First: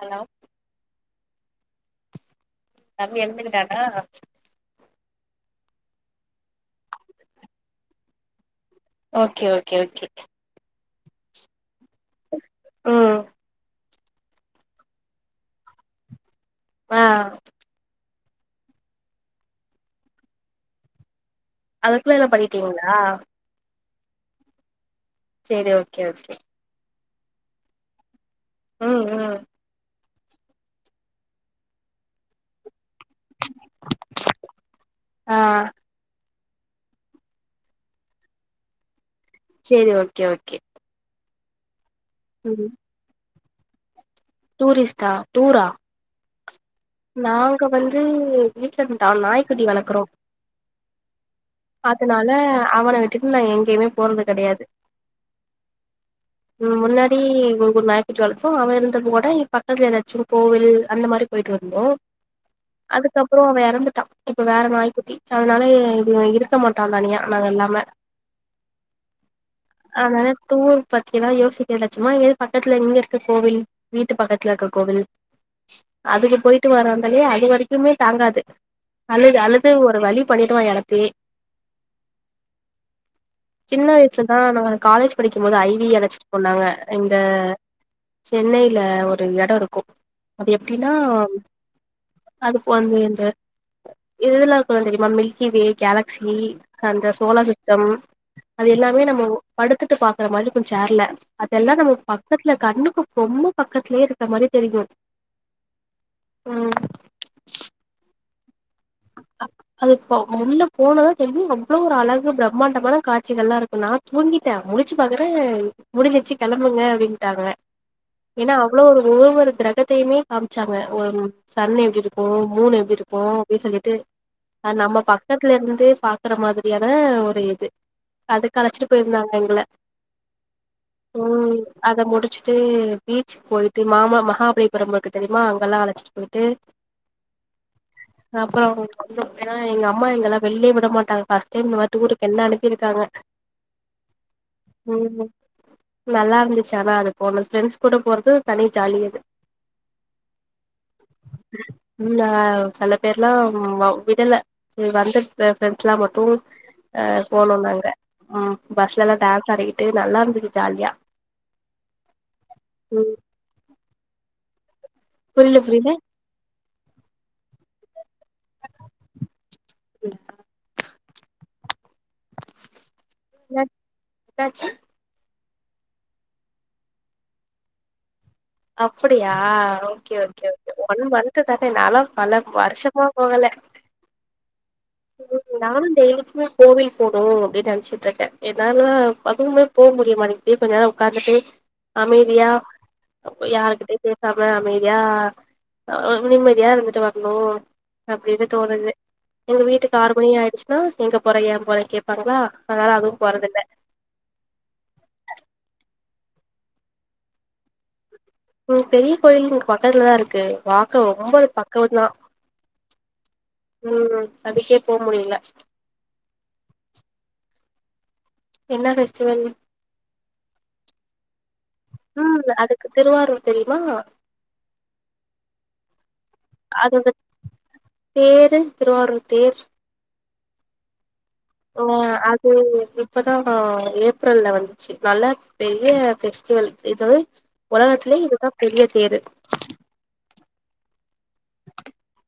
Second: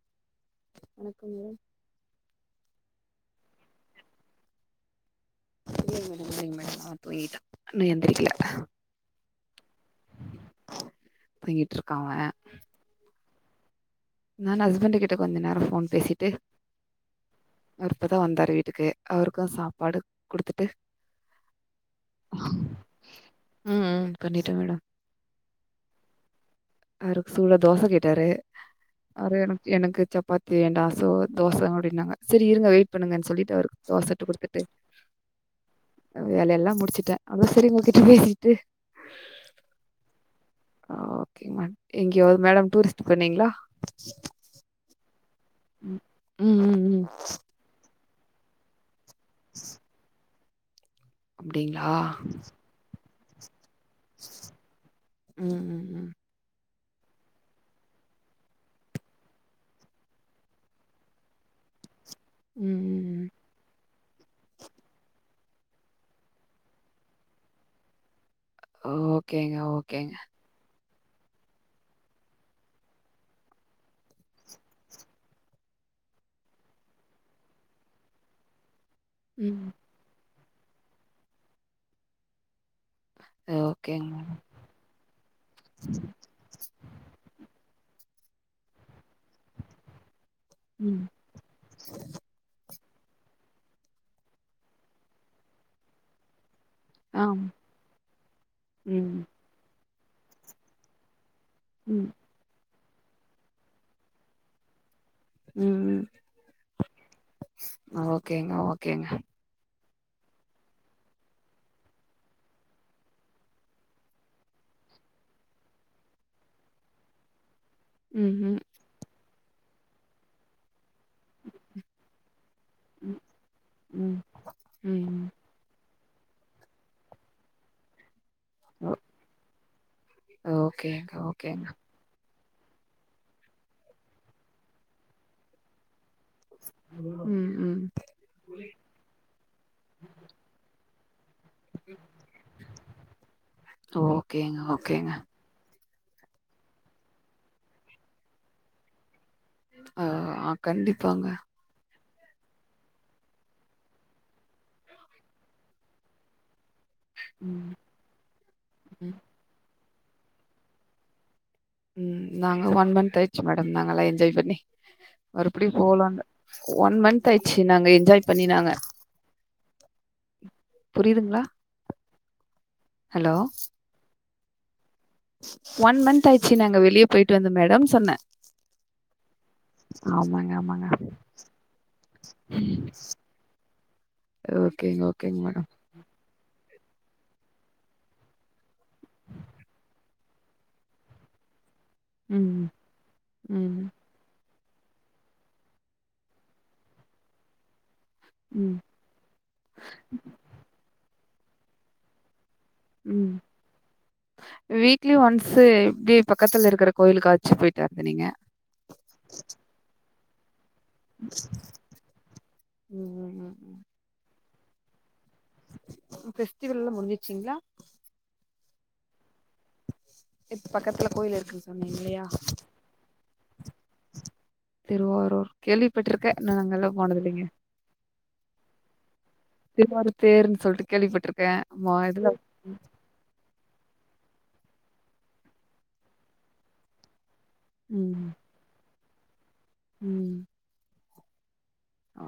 Hello வணக்கம்ங்க தம்பி எழுந்துக்கிட்டான்னா இல்லெங்க மேடம் இல்லெங்க மேடம் அவ தூங்கிடா இன்னு எந்திரிக்கல ஓகே ஓகே ஓகே தூங்கிட்ருக்கா அவ ம் நானு ஹஸ்பண்டு கிட்ட கொஞ்ச நேரோ ஃபோன் பேசிட்டு ஆ இப்போ தா வந்தாரு வீட்டுக்கு அவருக்கு சாப்பாடு குடுத்துட்டு அதுக்குள்ள எல்லா பண்ணிட்டீங்களா ம் ம் பண்ணிட்டே மேடம் செரி ஓகே ஓகே அவருக்கு சூடா தோச கேட்டாரு ம் ம் அவ்ரு எனக் எனக்கு சப் பாத்தி வேண்டா சோ தோச அப்டின்னாங்க செரி இருங்க வெயிட் பண்ணுங்க சொல்லிட்டு அவருக் தோஸ் சுட்டு குடுத்துட்டு ஆ வேல எல்லா முடிச்சுட்டே அதா செரி உங்ககிட்ட பேசிட்டு சேரி ஓகே ஓகே ஓகே மேம் எங்காயவ்து மேடம் டூரிஸ்ட் போண்ணீங்களா டூரிஸ்டா டூரா ம் ம் ம் நாங்க வந்து வீட்டுல இந்த டா நாய்க்குட்டி வளக்குறோ அப்டிங்களா அதுனால அவன விட்டுட்டு நா எங்கயுமே போறது கெடயாது ம் ம் ம் ம் முன்னாடி ஒரு நாய்க்குட்டி வளத்தோ அவ இருந்தது கூட பக்கத்துல ஏதாச்சு கோவில் அந்த மாரி போயிட்டு வரு ஓ ம்ம் அதுக்கப்புறோ அவ இறந்துட்டா இப்ப வேற நாய்க்குட்டி அதுனாலே இது இருக்க மாட்டா தனியா நாங்க இல்லாம ஓகேங்க ஓகேங்க அதனால டூர் பத்தி எல்லா யோசிக்கலட்சுமா ஏது பக்கத்துல எங்க இருக்கு கோவில் வீட்டு பக்கத்துல இருக்க கோவில் அதுகு போயிட்டு வர்றாருந்தாலயே அது வரைக்குமே தாங்காது அழுது ம். அழுது ஒரு வழி பண்ணிடுவா எடத்தயே சின்ன ஓகேங்க. வயசுதா நா காலேஜ் படிக்கும்போது ஐ வி அழைச்சிட் போனாங்க இந்த சென்னையில ஒரு எடம் இருக்கு அது எப்டின்னா ம். அதுக்கு வந்து இந்த அதெல்லா இருக்கு தெரியுமா மில்கி வே கேலக்ஸி அந்த ஆம். சோலார் சிஸ்டம் அது எல்லாமே ம். நம்ம படுத்துட்டு பாக்குற மாரி இருக்கு ச்சேர்ல அதெல்லா நம்ம ம். பக்கத்துல கண்ணுக்கு ரொம்ப பக்கத்துலயே இருக்க மாரி தெரியு ம், ம் ஓகேங்க ஓகேங்க அது ப முன்ன போனதுதா தெரியு அவ்ளோ ஒரு அழகு பிரம்மாண்டமான காட்சிகள்லா இருக்கு நா தூங்கிட்டே முழிச்சு பாக்குறே முடிஞ்சிடுச்சு களம்புங்க அப்டின்ட்டாங்க ஏன்னா ம்ஹ்ம். அவ்ளோ ஒரு ஒவ்வொரு கிரகத்தையுமே காமிச்சாங்க ஒரு சன் எப்டி இருக்கு மூன் எப்டி இருக்கு ம். அப்டி சொல்லிட்டு ம். ம். அ நம்ம ம். பக்கத்துல இருந் தே பாக்குற மாதிரியான ஒரு இது அதுக் கு அழச்சிட்டு ஓ போயிருந்தாங்க எங்கள, ஓகேங்க, ம், ஓகேங்க. அ த முடிச்சுட்டு பீச்சுக்கு போயிட்டு மாமா மகாபலிபுரம் இருக்கு தெரியுமா அங்கெல்லா அழைச்சிட்டு போயிட்டு ம் ம். அப்பறோ வந்தோ ஏன்னா எங்க அம்மா எங்கள வெளிலயே விட மாட்டாங்க ஃப ஸ்ட் டைம் இந்தமாரி டூருக்கு என்ன அனுப்பியிருக்காங்க, ஓகேங்க, ஓகேங்க. ம் நல்லா இருந்துச்சு ஆனா அது போனோ ஃப்ரெண்ட்ஸ் கூட போறது தனி ஜாலி அது அ ஆ கண்டிப்பாங்க ம், ஆ சில பேர்லா வ விடல சேரி வந்த ஃப்ரெண்ட்ஸ் எல்லா மட்டு அ போனோ ம், நாங்க ம் பஸ்லலா ம். டான்ஸ் ஆடிகிட்டு நல்லா இருந்துது ஜாலியா ம், நாங்க ஒன் ம் மந்த் ஆயிடுச்சு மேடம் நாங்கல்லா என்ஜாய் பண்ணி புரில மறுபடியு புரில போவலா இல்ல ஒன் மந்தாயிச்சு நாங்க என்ஜாய் பண்ணி நாங்க புரியுதுங்களா ஹலோ! என்ன என்னாச்சு ஒன் மந்த் ஆயிடுச்சு நாங்க வெளியே போயிட்டு வந்து மேடம் சொன்னே அப்படியா ஓகே ஓகே ஆமாங்க, ஓகே ஆமாங்க. ஒன் மந்த் தானே நான்லா பல வருஷமா போகல ஓகேங்க ஓகேங்க ம் மேடம் நானு டெய்லிக்குமே கோவில் போணு அப்டின்னு நெனைச்சிட்டு இருக்கே என்னால அதுவுமே போவ முடிய மாட்டிங் அப்டியே கொஞ்ச நேரம் உக்காந்துட்டு அமைதியா ம். அ ம். யாருக்கிட்டயு பேசாம அமைதியா நிம்மதியா இருந்துட்டு வரணு அப்டின்னு ம். தோணுது எங்க வீட்டுக்கு ஆறு மணி ஆயிடுச்சுனா எங்க போற ஏ போறேனு கேப்பாங்களா அதனால அதுவு ம். போறதில்ல வீக்லி ஒன்ஸ் இப்டி பக்கத்துல இருக்கற கோயிலுக்காச்சு போயிட்டு வர்றது நீங்க ம் பெரிய கோயில் இங்க பக்கத்துலதா இருக்கு வாக்க ரொம்ப அது பக்கம்தா, ம். ம். ம், அதுக்கே போ முடில ஃபெஸ்டிவல்லா முடிஞ்சிருச்சிங்களா என்ன ஃபெஷ்டிவல் இப்ப பக்கத்துல கோயில் இருக்கு ம், அதுக்கு திருவாரூர் தெரியுமா திருவாரூர் கேள்விப்பட்டுருக்க இன்னு அங்கல்லா அதோட போனதுல்லைங்க தேரு திருவாரூர் தேர் திருவாரூர் தேர் ன் சொல்ட்டு கேள்விப்பட்ருக் ஓ அது எப்டி இப்பதா ஏப்ரல்ல வந்துச்சு நல்லா பெரிய பெஸ்டிவல் இது உலகத்துலே ம். இதுதான் பெரிய தேரு ம்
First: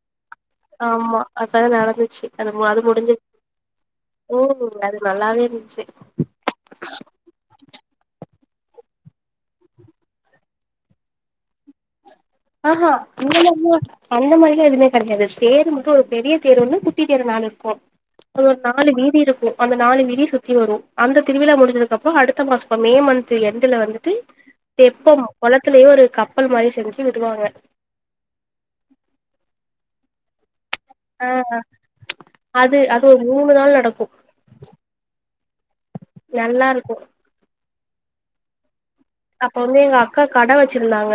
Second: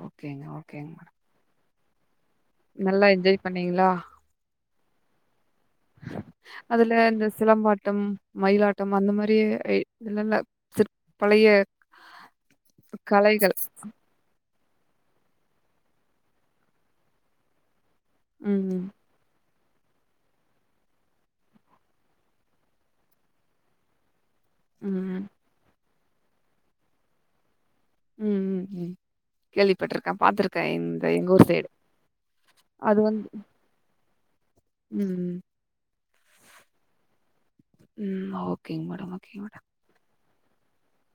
ஓகேங்க, ஓகேங்க மேடம். ஆமா அதான நடந்துச்சு அந்த மாது நல்லா முடிஞ்சு என்ஜாய் பண்ணீங்களா? ஓ அது நல்லாவே இருந்துச்சு அதுல இந்த சிலம்பாட்டம் மயிலாட்டம் அந்த மாரி இல்ல இல்ல சிற் பழைய ஆஹா கலைகள். [unintelligible] அந்த மாதிரியே எதுமே கெடையாது தேரு மட்டும் ஒரு பெரிய தேரு ஒன்னு குட்டி தேரு நாலு இருக்கும் ஒ ம். நாலு வீதி இருக்கு அந்த நாலு வீதி சுத்தி வரும் அந்த திருவிழா முடிஞ்சதுக்கு அப்புறம் அடுத்த மாசம் மே மந்த் எண்டுல வந்துட்டு ம். தெப்பம் குளத்துலயே ஒரு கப்பல் மாரி செஞ்சு விடுவாங்க உம் உம் உம் கேள்விப்பட்ருக்கே பாத்துருக்கேன் அ அது அது ஒரு மூணு நாள் நடக்கும் உம் உம் நல்லா இருக்கும் ம் ஓகேங்க மேடம் ஓகேங்க அப்ப மேடம். வந்து எங்க அக்கா கட வச்சிருந்தாங்க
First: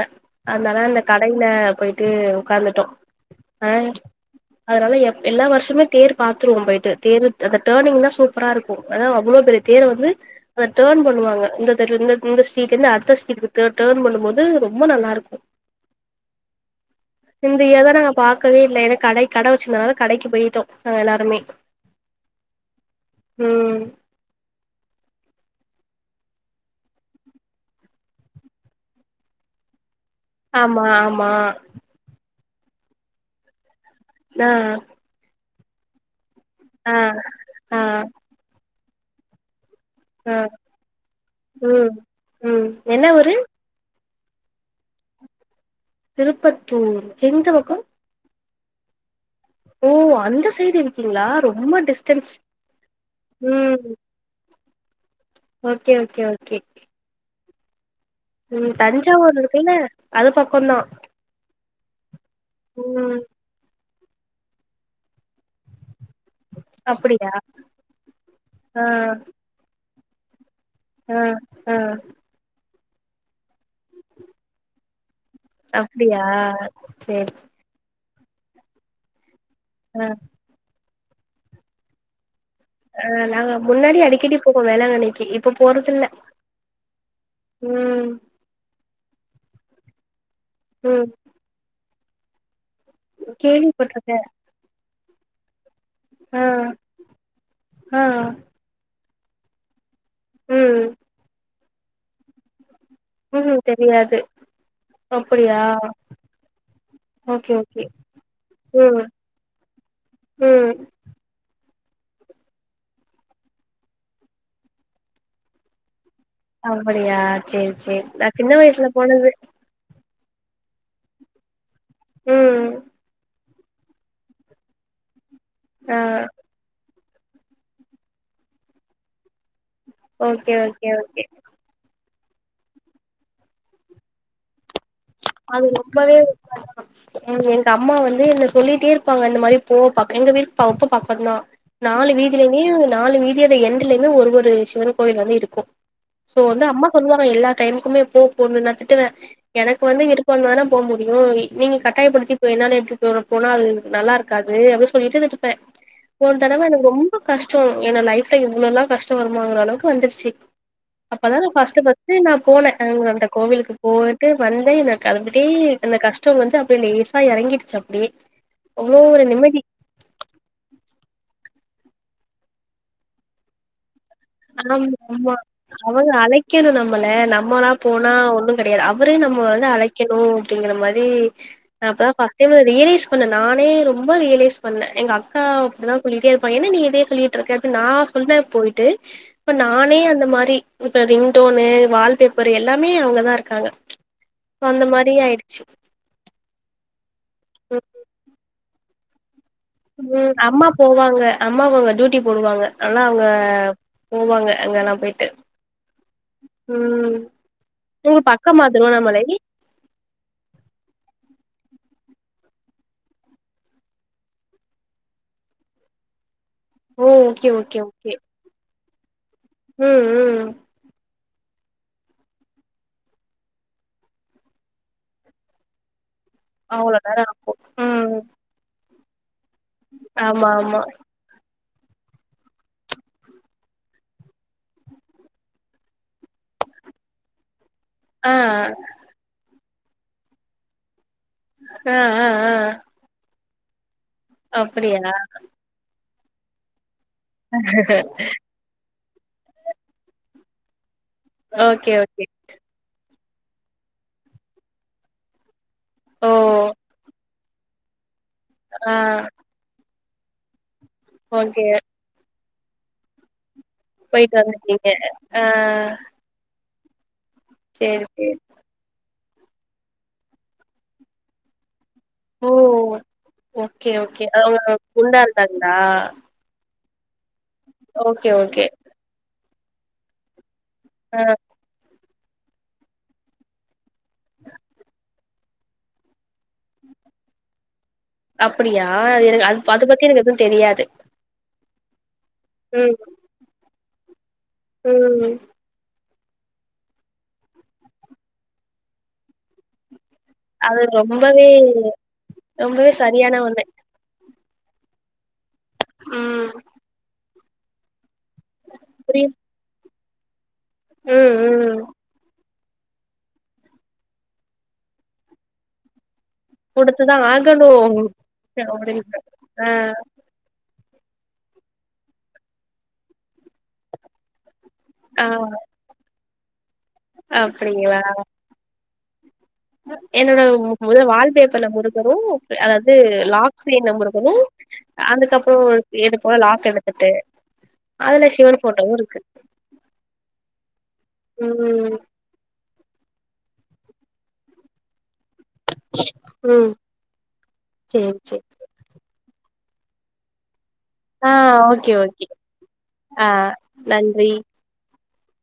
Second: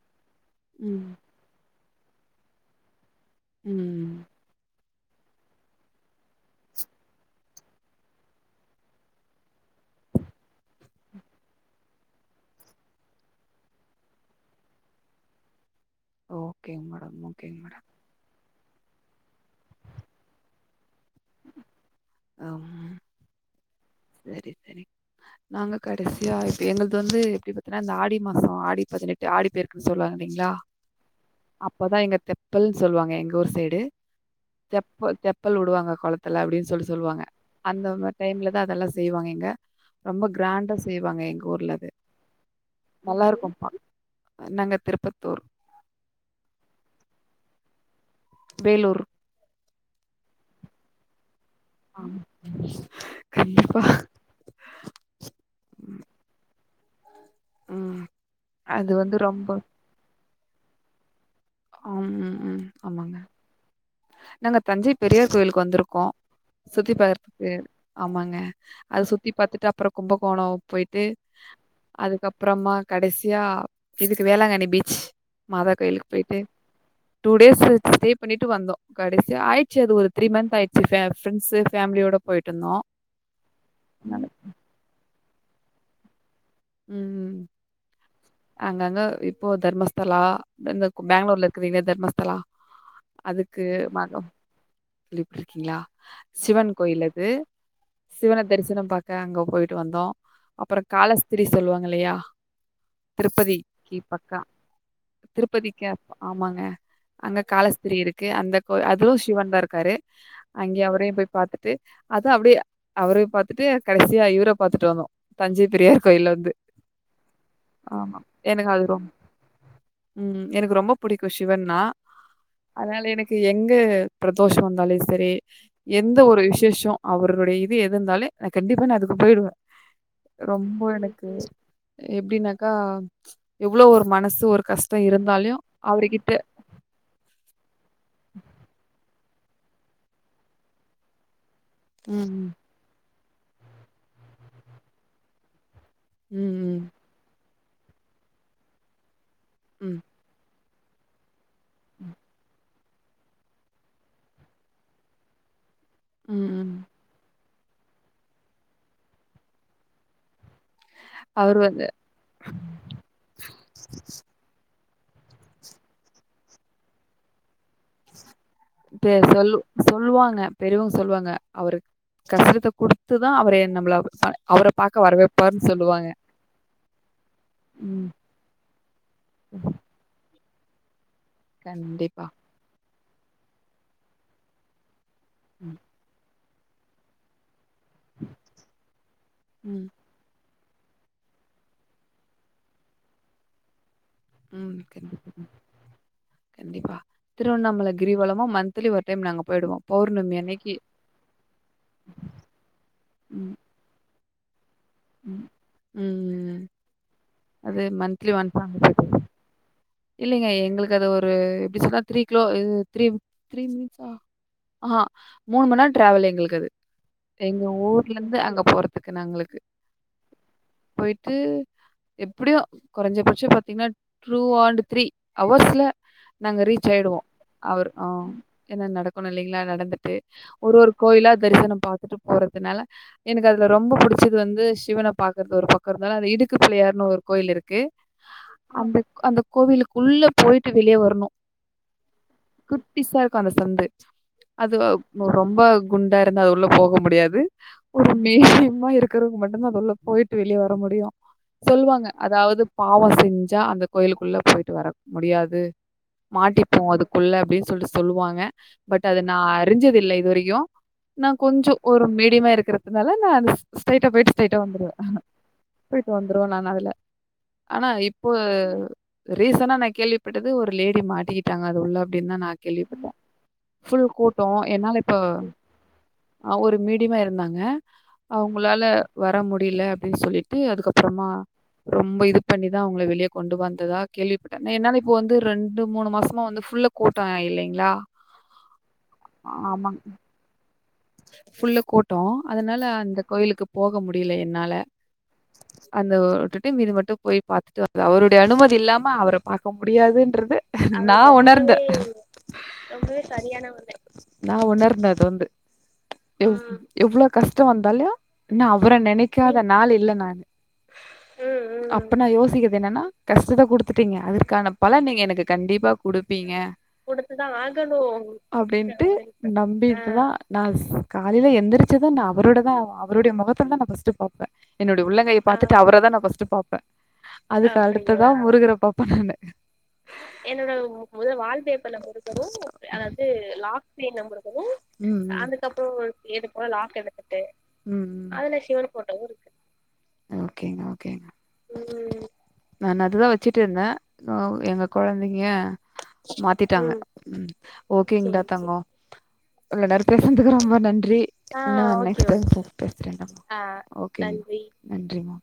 அதனால அந்த ம் கடையி ல போயிட்டு உக்காந்துட்டோம் ஆ ம் அதனால எ எல்லா வருஷமே தேர் பாத்துருவோம் போயிட்டு தேரு அந்த டேர்னிங் தா சூப்பரா இருக்கும் அதான் அவ்வளோ பெரிய தேர வந்து அத டர்ன் பண்ணுவாங்க இந்த தெருவுல இருந்து இந்த சை ஸீட்லருந்து அடுத்த ஸீட் டர்ன் டர்ன் பண்ணும் போது ரொம்ப நல்லா இருக்கும் ஓகேங்க மேடம் ஓகேங்க மேடம் க்கவே இல்ல ஏன்னா கடை கட வச்சிருந்தனால கடைக்கு போயிட்டோம் நாங்க எல்லாருமே ஆம் உம் சரி சரி நாங்க கடைசியா இப்ப எங்கள்து வந்து எப்படி பாத்தீங்கன்னா இந்த ஆடி மாசம் ஆடி பதினெட் ஆடி பெருக்குன்னு சொல்லுவாங்க இல்லைங்களா ஆமா ஆமா அப்பதா எங்க தெப்பல்ன்னு சொல்லுவாங்க எங்க ஊர் சைடு ஆ தெப்ப தெப்பல் வுடுவாங்க குளத்துல அப்படின் சொல்லி ஆ சொல்லுவாங்க ஆ அந்த டைம்ல தா அதெல்லாம் செய்வாங்க இங்க ரொம்ப ஆ கிராண்டா செய்வாங்க எங்க ஊர்ல அது ம் ம் என்ன நல்லா ஊரு இருக்கும் பா அ நாங்க திருப்பத்தூர் திருப்பத்தூர் எந்த பக்கம் வேலூர் ஓ அந்த சைடு இருக்கீங்களா ரொம்ப டிஸ்டன்ஸ் ஆமா. உம் கண்டிப்பா. ஓகே ஓகே ஓகே உம் உம் தஞ்சாவூர் இருக்குல்ல அது பக்கம்தா ஆம் உம் உம் ஆமாங்க ம் நாங்க தஞ்சை பெரியார் கோயிலுக்கு வந்துருக்கோம் சுத்தி அப்டியா பாத்து ஆமாங்க ஆ அது சுத்தி பாத்துட்டு அப்புறம் கும்பகோணம் போயிட் டு ஆ ஆ அதுக்கப்புறமா கடைசியா இதுக்கு வேளாங்கண்ணி பீச் மாதா கோயிலுக்கு அப்டியா பேயிட்டு டூ சேரி டேஸ் ஸ்டே பண்ணிட்டு வந்தோ கடைசியா ஆயிச்சு அது ஆ ஒரு த்ரீ மந்த் ஆயி ச்சு பே ஃப்ரண்ட்ஸ் ஃபேமிலியோட போயிட்டு வந்தோம ஆ நாங்க முன்னாடி அடிக்கடி போவோ வேளாங்கண்ணிக்கு இப்ப போறதில்ல ம் ம் அங்கங்க இப்போ தர்மஸ்தலா தந்த ம் பேங்ளூர்ல இரு க்கிறில தர்மஸ்தலா அதுக்கு கேள்விப்பட்ருக்கே கேள்விப்பட்ருக்கீங்ளா ஆ சிவன் கோயில் அது ஆ சிவன தரிசனம் பாக்க அங்க போயிட்டு வந்தோ அப்றோ ம் காலஸ்திரி சொல்லுவாங்க இல்லையா ம்ஹூ திருப்பதிக்கு தெரியாது பக்கோ அப்டியா திருப்பதிக்கு ஆமாங்க அங்க ஓகே ஓகே காலஸ்திரி இருக்கு அந்த கோ ம் அது சிவன் தா இருக்காரு ம் அங்கே அவரையு போய் பாத்துட்டு அதா அப்டியே அவரை பாத்துட்டு கடசியா இவரை பாத்துட்டு வந்தோ தஞ்சை பெரியார் கோயில்ல வந்து அப்படியா சேரி சேர் ஆமா நா சின்ன எனக்கு அது வயசுல ரொம் போனது ம் எனக்கு ரொம்ப புடிக்கு சிவன்னா ம் அதனால எனக்கு எங்க பிரதோஷ வந்தாலே சரி ஆ எந்த ஒரு விசேஷோ அவர்களுடைய இது எது இருந்தாலே நா கண்டிப்பா நா அதுக்கு போயிடுவே ஓகே ஓ ரொம்ப எனக்கு எப்டின்னாக்கா எவ்ளோ ஒரு மனசு ஒரு கஷ்டோ இருந் அது ரொம்பவே [inaudible] எ எங்க அம்மா வந்து என்ன சொல்லிட்டே இருப்பாங்க அந்த மாதிரி போ பக் எங்க வீட்டுக்கு ரொம்ப பக்கந்தா நாலு ம் வீதியிலயுமே நாலு வீதியோட எண்டுலயுமே ஒரு ஒரு சிவன் கோவில் வந்து இருக்கு சோ ம் வந்து அம்மா ம் சொல்லுவாங்க எல்லா டைமுக்குமே போ போணுன் நா திட்டுவே இப்ப வந்து விருப்பம் தான போ முடியு நீங்க ம் கட்டாயப்படுத்தி போய்றனால எப்டி இதோட போனா அது நல்லா இருக்காது அப்டி சொல்லிட்டே [unintelligible] போன ம் தடவ ம் எனக்கு ரொம் ப கஷ்டோ என்னோட லைப்ல இவ்ளல்லா கஷ்ட வருமாங்கற அளவுக்கு வந்துருச்சு அப்பதா நா அவரு ஃபஸ்ட்டு வந்து ஃபஸ்ட்டு நா போனே அந்த கோவிலுக்கு போயிட்டு வந்தே எனக்கு அத பத்தி அந்த கஷ்டோ வந்து அப்டியே லேசா எறங்கிடுச்சப் பே சொல்லு சொல்லுவாங்க பெரியவங்க சொல்லுவாங்க அவரு கஷ்டத்த குடுத்துதா அவரு நம்ள ஆமா ஆமா அவுங்க அழைக்கணு நம்மள நம்ளா ம் போனா ஒண்ணு கெடையாது அவரே நம்ம வந்து ம். அழைக்க கணு அப்டிங்கற மாரி நா அப்பதா கண்டிப்பா ஃப்ஸ்ட் டைம் அத ரியலைஸ் பண்ணே நானே ரொம்ப ரியலைஸ் பண்ணே எங்க அக்கா ம் அப்டிதா சொல்லிகிட்டே இருப்பா என்னா நீ இதே சொல்லி ட்ருக்க இப்ப நா சொல்வே போயிட்டு இப்ப ம் நானே அந்த மாரி இப்ப ரிங்டோனு வால் பேப்பர் எல்லாமே அவங்கதா இருக்காங்க சோ ம் அந்த ஓகே மாரி தா ஓகே தா ஆயிடுச்சு கண்டிப்பா ம் திருவண்ணாமல கிரிவலமு மந்த்லி ஒரு டைம் நாங்க போயிடுவோ அது பௌர்ணமி அம்மா அன்னைக்கு போவாங்க அம்மா அவுங்க டூட்டி போடுவாங்க ஆனா அவுங்க ம் போவாங்க அங்கலா போய் ட்டு ம் ம் ம் அது உங்களுக்கு பக்கமா திருவண்ணாமலை இல்லலைங்க எங்களுக்கு அது ஒரு எப்டி சொன்னா த்ரீ கிலோ இது த்ரீ த்ரீ மினிட்ஸா ஆ மூணு மண் நேரோ டிராவல் எங்களுக்கு அது ஓ ஓகே எங்க ஓகே ஓகே ஊர்ல இருந்து அங்க போறதுக்கு நாங்களுக்கு ம் ம் போயிட்டு எப்டியு கொறஞ்ச பட்சோ பாத்தீங்கன்னா ட்ரூ ஆன்டு த்ரீ அவர்ஸ்ல நாங்க ரீச் அவ்ளோ ஆயிடுவோ நேரோ அவரு ஆ ம் ஏனா நடக்கணு இல்லைங்களா நடந்துட்டு ஆமா ஒரு ஆமா ஒரு கோயிலா தரிசனம் பாத்துட்டு போறதுனால எனக்கு அதுல ரொம்ப புடிச்சது வந்து சிவன பாக்குறது ஒரு பக்கோ இருந்தாலு அது இடுக்கு பிள்ளையாருனு ஒரு கோயில் இருக்கு ஆ அந்த அந்த கோவிலுக்குள்ள போயிட்டு வெளியே வரணு அ அ ஆ பிஸா இருக்கு அந்த சந்து அது அப்டியா ரொம்ப குண்டா இருந்தா அது உள்ள போக முடியா து ஒரு மீடியமா இருக்கிறவங்க மட்டுதா அது உள்ள போயிட்டு வெளியே வர முடியு ஓகே சொல்லுவாங்க ஓகே அதாவது பாவொ செஞ்சா அந்த கோயிலுக்குள்ள போயிட்டு வர முடியாது ஓ மாட்டிப்போ அதுக்குள்ள அப்டின்னு சொல்ட்டு சொல்லுவாங்க ஆ பட் அது நா அறிஞ்சது இல்ல இதுவரையு நா ஓகே கொஞ்சொ ஒரு மீடியமா இருக்குறதுனால நா அது ஸ்டைடா போய்ட்டு போயிட்டு ஸ்டைடா வந்துட்டீங்க வந்துருவே ஆ போய்டு வந் துருவே நான் அதுல ஆனா சேரி இப்போ சேரி ரீசனா நா கேள்விப்பட்டது ஒரு லேடி மாட்டி கிட்டாங்க அது உள்ள அப்டின் தா ஓ நா கேள்விப்பட்டே ஓகே ஃபுல் ஓகே கூட்டோ அவங்க என்னால இப்ப குண்டா இருந்தாங்களா ஆ ஒரு மீடியமா இருந்தாங்க ஓகே ஓகே அவங்களால வர முடியில அப்டின்னு சொல்லிட் டு ஆ அதுக்கப்புறமா ரொம்ப இது பண்ணிதா அவங்கள வெளியே கொண்டு வந் ததா கேள்விப்பட்டே நே நால இப்ப வந்து ரெண்டு மூணு மாசமா வந்து ஃப் ஃபுல்லு கூட்டோ இல்லைங்களா அப்டியா எனக்கு அது அத ஆமாங் பத்தி எனக்கு எதுவு தெரியாது ஃபுல்லு கூட்டோ அதுனால ம் அந்த கோயிலுக்கு போக முடியல என்னால ம் அந்த டுட்டு மீது மட்டு போய் பாத்துட்டு வந்த அவருடைய அனுமதி இல்லாம அவர பாக்க முடியாதுன்ற அது வந்து ரொம்பவே ரொம்பவே சரியான ஒண்ணு நா உணர்ந்தே அது வந்து ம் எவ் எவ்ளோ கஷ்ட வந்தாலு நா அவர புரியுது நெனைக்காத நாள் இல்ல நான் ம் ம் அப்ப நா யோசிக்கது என்னன்னா கஷ்டத குடுத்துட்டீங்க அதுக்கான பலன் நீங்க எனக்கு கண்டிப்பா குடுப்பீங்க குடுத்துதா ஆகணு அப்டின்ட்டு அப்டின்ற ஆ நம்பிடுதா நா சு காலையில எந்திரிச்சதது நா அவரோட தா அவருடைய முகத்துல தா நா ஃபஸ்ட்டு பாப் பே என்னுடைய ஆ உள்ளங்கைய பாத்தட்டு அவரதா நா ஃபஸ்ட் பாப்பே அப்டிங்களா அதுக்கடுத்துதா முருகர பாப் ப நானு என்னோட முதல் வால் பேப்பர்ல முருகரு அதாவது லாக் ஸ்கிரீன்ல முருகரு ம் அதுக்கப்புறோ எது போற லாக் எடுத்துட்டு அதுல சிவன் ஃபோட்டவு இருக்கு ஓகேங்க ஓகேங்க ம் நான் அதுதா வெச்சிட்டு இருந்தே தோ எங்க குழந்தைங்க ம் மாத்திட்டாங்க ம் சேரி ஓகேங்களா சேரி தங்கோ கொஞ்ச நேர் பேசுனதுக்கு ரொம்ப நன்றி ஆ okay okay next time call ஆ பேசுறேங்க்கா நன்றி ஓகேங் நன்றிமா